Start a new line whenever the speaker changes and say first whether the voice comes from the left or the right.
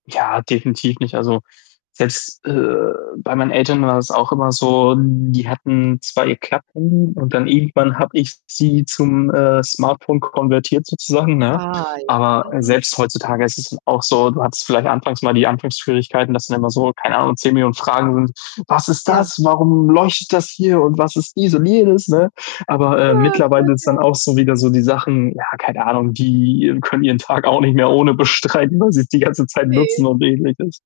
left: Ja, definitiv nicht. Also, selbst, äh, bei meinen Eltern war es auch immer so, die hatten 2 Klapphandy und dann irgendwann habe ich sie zum, äh, Smartphone konvertiert sozusagen, ne?
right: Ah, ja.
left: Aber, äh,
right: Mhm.
left: selbst heutzutage ist es auch so, du hattest vielleicht anfangs mal die Anfangsschwierigkeiten, dass dann immer so, keine Ahnung, 10.000.000 Fragen sind. „Was ist
right: Ja.
left: das? Warum leuchtet das hier und was ist dies und jenes?”, ne? Aber, äh,
right: Oh Gott,
left: mittlerweile
right: ja.
left: sind auch so wieder so die Sachen ja, keine Ahnung, die können ihren Tag auch nicht mehr ohne bestreiten, weil sie's die ganze Zeit nutzen
right: Ne.
left: und Ähnliches.